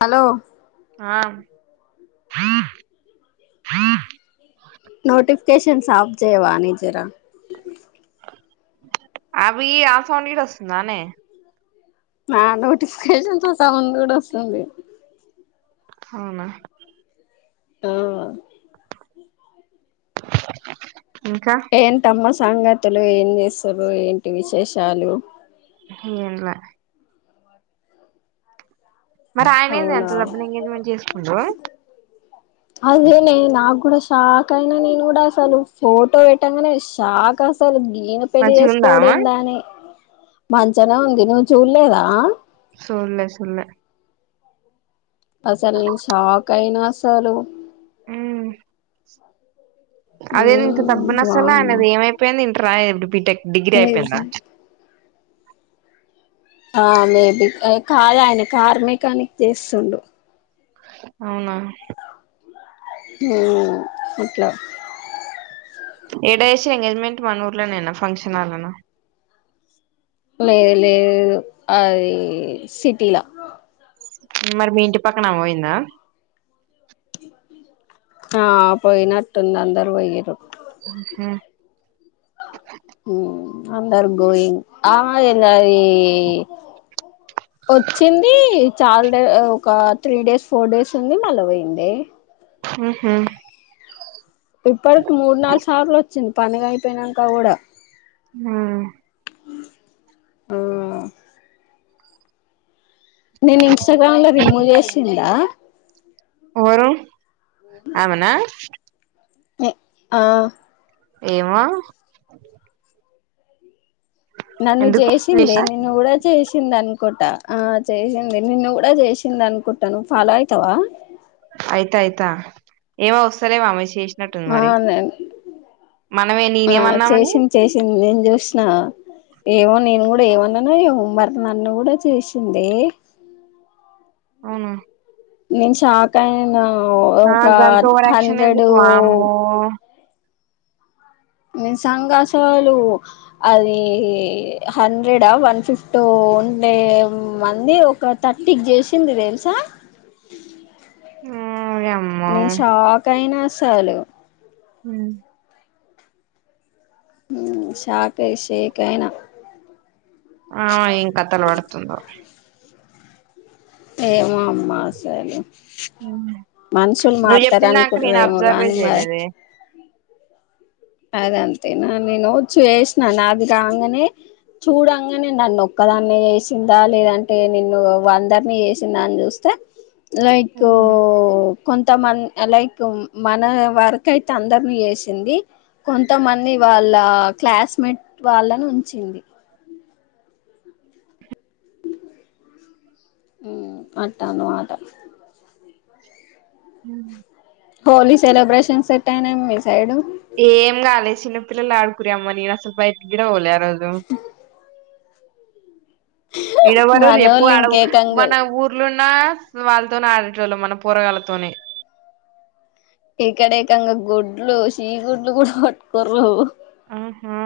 Hello ఆ కేషన్స్ ఆప్ చేయవా నిజరా అవి ఆసం వస్తుందానే నా నోటిఫికేషన్ తో సమన్ కూడా వస్తుంది అవునా ఆ ఇంకా ఏన్ తమ్మస్ సంగతులు ఏం చేస్తారు ఏంటి విశేషాలు ఏంలా మరి ఆయన ఏంది ఎంత అవునా డబ్బుని ఎంగేజ్మెంట్ చేసుకుండు న నాకు కూడా షాక్ అయినా నేను కూడా అసలు ఫోటో పెట్టాంగానే షాక్ అసలు ఈయన పెళ్లి మంచిగా ఉందా ఆమె చేసుకోవడేంద అని మంచనే ఉంది నువ్వు చూడలేదా చూడలే చూడలే అసల్ నేను షాక్ కైనాసాలు అదే ఇంత మ్మ్ డబ్బుని అసలు వామ్మో ఆయనది ఏమైపోయింది ఇంత రా ఎ బిటెక్ డిగ్రీ నిజ అయిపోయింద ఆ మేబి కా ఆయన కార్ మెకానిక్ చేస్తుండు అవునా ఉమ్ అట్లా ఏడ ఎసి ఎంగేజ్మెంట్ మనూఊర్లోనేనా ఫంక్షన్ హలోనా లేదు లేదు ఆది సిటీలా మరి మీ ఇంటి పక్కనమ పోయిందా ఆ పోయినట్టుంది అందరూ పోయిరు హమ్ ఉమ్ అందరూ గోయింగ్ ఆ ఏమ్ కాదు ఎ వచ్చింది చాలా డే ఒక త్రీ డేస్ ఫోర్ డేస్ ఉంది మళ్ళ పోయిందే ముహుమ్ ఇప్పుడ కి మూడు నాలుగు సార్లు వచ్చి చింత పండగా అయిపోయినాక కూడా ఆమ్ ఆమ్ నేను ఇన్స్టాగ్రామ్ లో రిమూవ్ చేసిందా వ్వరూ ఆవునా ఆ ఏమో నన్ను ఎందుకు చేసిందే లేషా నిను కూడా చేసిందే అన్ అనుకుంటా ఆ చేసింది నిన్ను కూడా చేసింది అనుకుంటా నువ్ ఫాలో అవుతావా అయిత అయతా ఏమ వస్తారేవామె చె ఆ నేను మనమే ఆ నేనేమన్నా ఆమెని చేసింది చేసింది నేను చూసిన ఏమో నేను కూడా ఏమన్నాన ఏమో మరి నన్ను కూడా చూసింది అవునా నేను షాక్ అయన ఆ గంత ఓవర్క్షన్ ఎందుకు వామ్మో మీ సంఘసవాలు అది హండ్రెడ్ వన్ ఫిఫ్టీ ఉండే మంది ఒక థర్టీకి చేసింది తెలుసా ఓయమ్మో నేను షాక్ అయినా సాల హ హ్మ్ షాక్ అయి షేక్ అయినా ఆ ఏం కథలు పడుతుందో ఏమ అమ్మా సలు నువ్వు చెప్పిన నాకు నేను అనుకుంటారేమో అబ్జర్వే గాని మరి చేయలేద అదంతేనా నేనుచ్చ చేసినాను అది కాగానే చూడంగానే నన్ను ఒక్కదాన్న చేసిందా లేదంటే నిన్ను అందరినీ చేసిందా అని చూస్తే లైక్ ఊ ఉమ్. కొంత మంది లైక్ మన వర్క్ అయితే అందరిని చేసింది కొంతమంది వాళ్ళ క్లాస్మేట్ వాళ్ళని ఉంచింది ఊ అట అనమాట హ హోలీ సెలబ్రేషన్స్ ఎటా అయినాం మీ సైడ్ ఏం గాాలే చిన్నపిల్లలు ఆడుకురరి అమ్మ నేను అసలు బయటకి గిడ పోల ఎడదు ఇడవరు ఎప్పు మనోళ్ళు ఆడ ఇంకేకంగా మన ఊర్లో న వాళ్ళతోనే ఆడేట వాళ్ళు మన పోరగాళ్లతోనే ఇక్కడకంగా గుడులు సి గుడులు కూడా పట్టుకోరుు ఆహా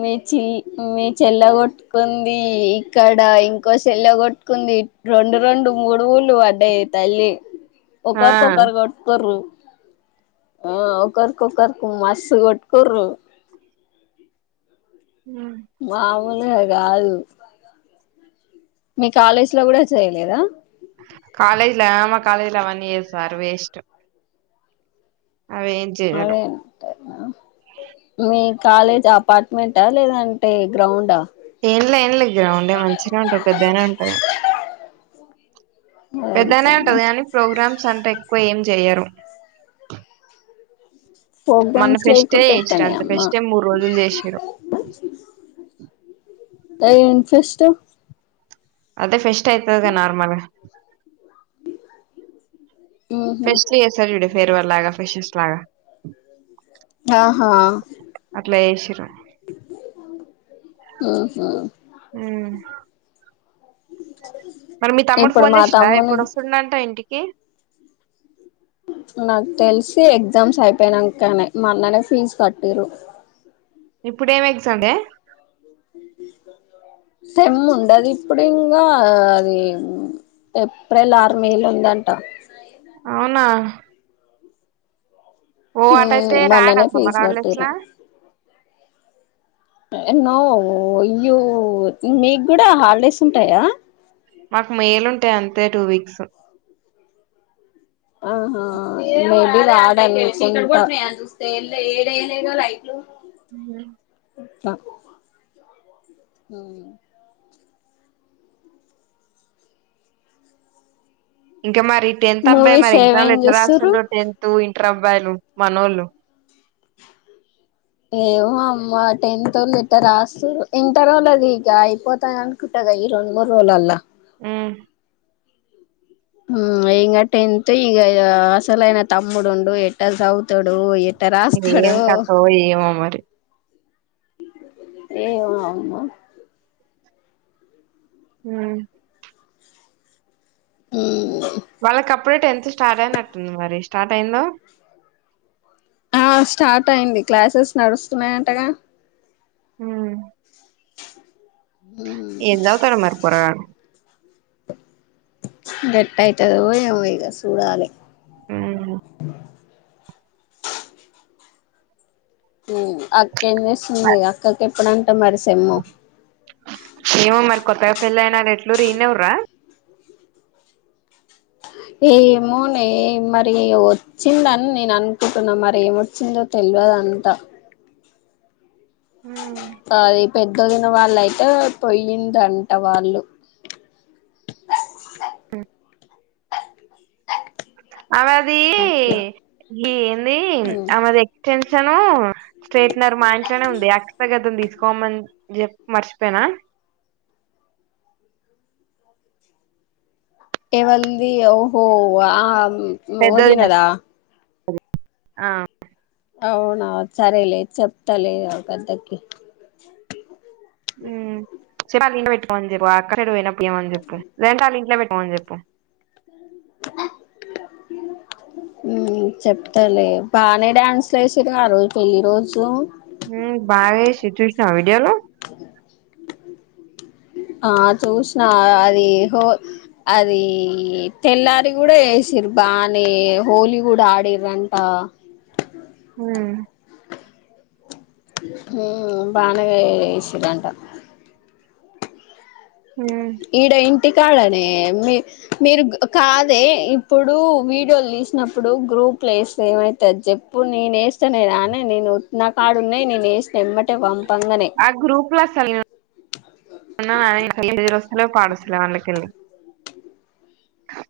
మీ చెల్ మీ చెల్ల కొట్టుకుంది ఇక్కడ ఇంకో చెల్ల కొట్టుకుంది రెండు రెండు మూడు ఊలు పడ్డాయి తల్లి ఆ ఒకరీ ఒకరు కొట్టుకోరు ఆ ఒకర్కి ఒకర్కు మస్ కొట్కోురు వావు గా కాదు మీ కాలేజ్ లో కూడా చేయలేదా కాాలేజ్ లో ఆమ కాాలేజ్ లో వన్ ఇర్ సార్ వేస్ట్ అవి ఏం చేయరు అదేంట మీ కాలేజ్ అపార్ట్మెంట్ లేదంటే గ్రౌండా ఏంలే ఏంలే గ్రౌండ్ మంచిగా ఉంటది పెద్దగానే ఉంటది పెద్దనే అదంతేనా ఉంటది కానీ ప్రోగ్రామ్ అంత ఎక్కువ ఏం చెయ్యరు మొన్న ప్రోగ్రామ్స్ ఫెస్టే లేకుంటే చేసిరు ఎట్టనే అంతే అమ్మా ఫెస్టే మూడు రోజులు చేసిరు అది ఇన్ఫెస్ట్ అదే ఫెస్ట్ తది నార్మల్ గా ఉహు ఫెస్టులు చేశారు చూడు ఫెరవల్ లాగా ఫ్రెషర్ లాగా ఆ.. హా అట్లా చేసిరు ఉ‌‌... హూమ్ ఉమ్ ఉ [unintelligible] మరి మీ తమ్ముడు ఫోన్ చేసినా ఎప్పుడు వస్తుండంట ఇంటికి ఓకె నాకు తెలిసి ఎగ్జామ్స్ అయిపోయినాకనే మొన్ననే ఫీజు కట్టిర్రూ ఇప్పుడేమి ఎగ్జామే సెమ్ ఉండది ఇప్పుడు అది ఏప్రిల్ ఆరు మే లొ ఉందంట అవునా ఓ అట్టయితే రాడా మొన్ననే సమ్మర్ ఫీజు హాలిడేస్ కట్టిరు లా న్నో ఇయ్యో మీ కూడా హాలిడేస్ ఉంటాయా మాకు మేయిలు ఉంటాయి అంతే టూ వీక్స్ ఆహా మేబి రాడానేసి ఇంక మ్ ఉమ్ మరి టెన్త్ అబ్బాయి మూవీస్ మరి ఎగ్జామ్లు ఏమేం ఎట్ల చూస్తుర్రు రాస్తుండో టెన్త్ ఇంటర్ అబ్బాయిలు మనోలు ఏమో అమ్మ టెంతోళ్ళు ఎట్ట రాస్తరు ఇంటరోళ్ళుఅది ఇక అయిపోతాది అనుకుంట గ ఈ రెండు మూడు రోజులల్లో ఉమ్ మ్ ఇంగ ఇహ టెన్త్ ఈ అసలయన తమ్ముడుండు ఎట్టా చౌతడో ఏంటో ఇది ఏం తక్కూవో ఏమో మరి ఏ అవుమా [unintelligible] మ్... హ్మ్ వాళ్ళకి అప్పుడే టెన్త్ స్టార్ట్ అయినట్టుంది మరి స్టార్ట్ అయిందా ఆ స్టార్ట్ అయింది క్లాసెస్ నడుస్తున్నాయంటగా మ్... ఏంచదువుతాడో మరి పురాణం ఎట్టఅయితదో ఏమో ఇక చూడాలి హ్మ్ మ్... అ ఏం చేసస్తుంది అక్కకి అప్పుడు మరి సెమ్ వెళ్ల్ యనా ఎట్లూరు ఇడేనా ఉన్నారా ఏమో నే మరి వచ్చిందని నేను అనుకుంటున్నా మరి ఏమొచ్చిందో తెలియదు అంతా హ పెద్దోదిన వాళ్ళయితే పయయిందంట వాళ్ళు ఆ అమెది అట్లా ఏ ఏంది అమెది ఎక్స్టెన్స్ ను స్ట్రేట్నర్ మా ఇంట్లోనే ఉంది అక్స్రా కదంది తీసుకోమని చెప్ప మర్చిపోయినా ఎవల్ది ఓహో ఆ పెద్దది ఓదినదా ఆ అవునా సరలే చెప్తలే అవద్దకి హ్మ్ చెప్పవా అక్కా నేను [unintelligible] పెట్టమని ఏం అని చెప్పలేదు అంటే వాళ్ళ ఇంట్లో పెట్టి పోన్ చెప్ప ఉమ్ చెప్తలే బానే డ్యాన్స్ ఏసిన్రుగా రోజు పెళ్లి రోజు ఉమ్ బాగా సిచూష్ విడిలో ఆ చూసిన అది హో అది తెల్లారి కూడా వేసిర బాగానే హోలీ కూడా ఆడిరంట హ ఉమ్ బాగానే ఏసినరంటా ఉమ్. ఈడైన్ ఇంటి కడ నే మీ మీరు కాదే ఇప్పుడు వీడియోలు తీసినప్పుడు గ్రూప్లు వేస్తే ఏమైతు చెప్పు నేను వేస్తానే రానే నేను నాకాడున్నాయ్ నేను వేసినట్ ఆ గ్రూప్లో అసలు నేను ఉన్న నే నేను హలో పాడశల వాళకిళ్ళి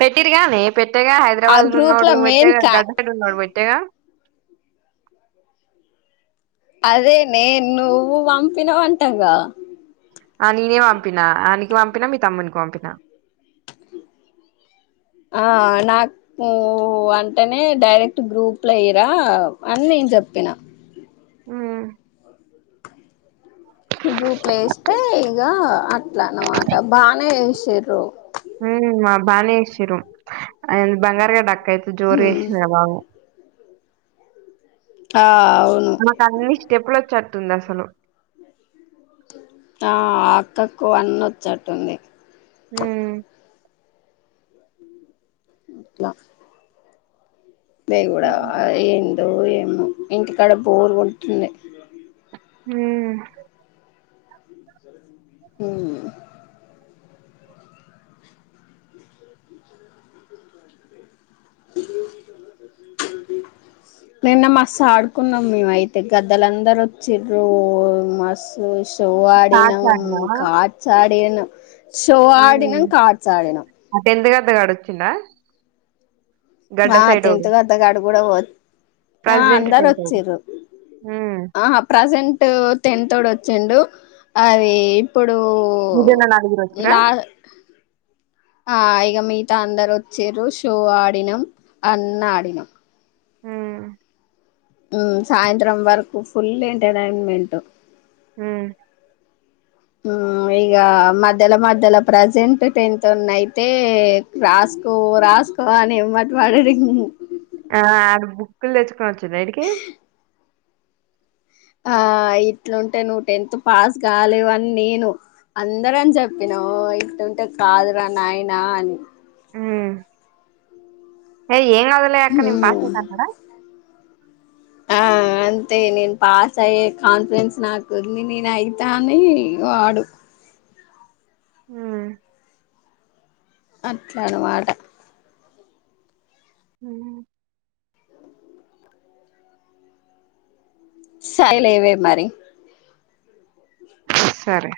పెట్టిరు గానీ పెట్టేగా ఆ హైదరాబాద్ గ్రూప్ల ఉన్నాడు మెయిన్ పెట్టేగా కా గదడ్ ఉన్నాడు పెట్టేగా అదే నేన్ నువ్వు పంపినవు అంటాగా ఆ నేనే పంపిన అనికి పంపినా మీ తమ్మునికి పంపినా ఆ నాకు అంటేనే డైరెక్ట్ గ్రూప్ లో ఏయిరా అని నేను చెప్పిన ఉమ్ గ్రూప్లో ప్లేస్తే ఇగ అట్లా అన్నమాట బానే వేశారు హ మా బాణసరు బంగారుగా డాక్ అయితే జోరుగా హ్మ్ చేసింది బాబు ఆ అవును మనకి టప్పుల వచ్చడుతుంది అసలు ఆ ఆక్కకు అన్న వచ్చేట్టుంది హమ్ ఇట్లా మేగూడా ఏం రో ఏమో ఇంటికాడ బోరుగా ఉంటుంది హమ్ అమ్ నిన్న మస్తు ఆడుకున్నాం మేము అయితే గద్దలందరు వచ్చిరు మస్తు ఇ కో కార్డ్స్ ఆడినం ఆడినావా కడ్సా ఆడినం అడేను షో ఆడినం కాడ్స్ ఆడినం చిన్న గాడు వచిన్ డా ఆ తింట కద్దగాడు కూడా ఆ ప్రెసిడెంట్ అందరు టెన్త్ ఓడు వచ్చ్ర ఉమ్ ఆ ప్రజెంట్ టెన్త్ తోడ్ వచ్చిండు అది ఇప్పుడు ఇదనాల ఆగిరు వచ్చర లా ఆ ఇగ మిగతా అందరు వచ్చారు షో ఆడినాం అన్న ఆడినాం ఆమ్ అమ్ సాయంత్రం వరకు ఫుల్ ఎంటర్టైన్మెంట్ అమ్ ఇక మధ్యలో మధ్యలో ప్రజెంట్ టెన్త్ ఉన్నా అయితే రాసుకో రాసుకో అని ఏం మాట మాడాడి ఆ ఆరు బుక్లు తెచ్చుకోవచ్చు రైడ్ డికి ఆ ఇట్లుంటే నువ్వు టెన్త్ పాస్ కాలేవ అని నేను అందరని చెప్పిన ఇట్లుంటే కాదురా నాయనా అని ఆమ్ అయ్యే ఎం కాదులే అక్క నేను పాస్ అయితా అన్నాడా ఆ అంతే నేను పాస్ అయ్యే కాన్ఫిడెన్స్ నాకు ఉంది నేను అయితాని వాడు ఆమ్ అట్లాడమాట హమ్ సయిలేవే మరి సరే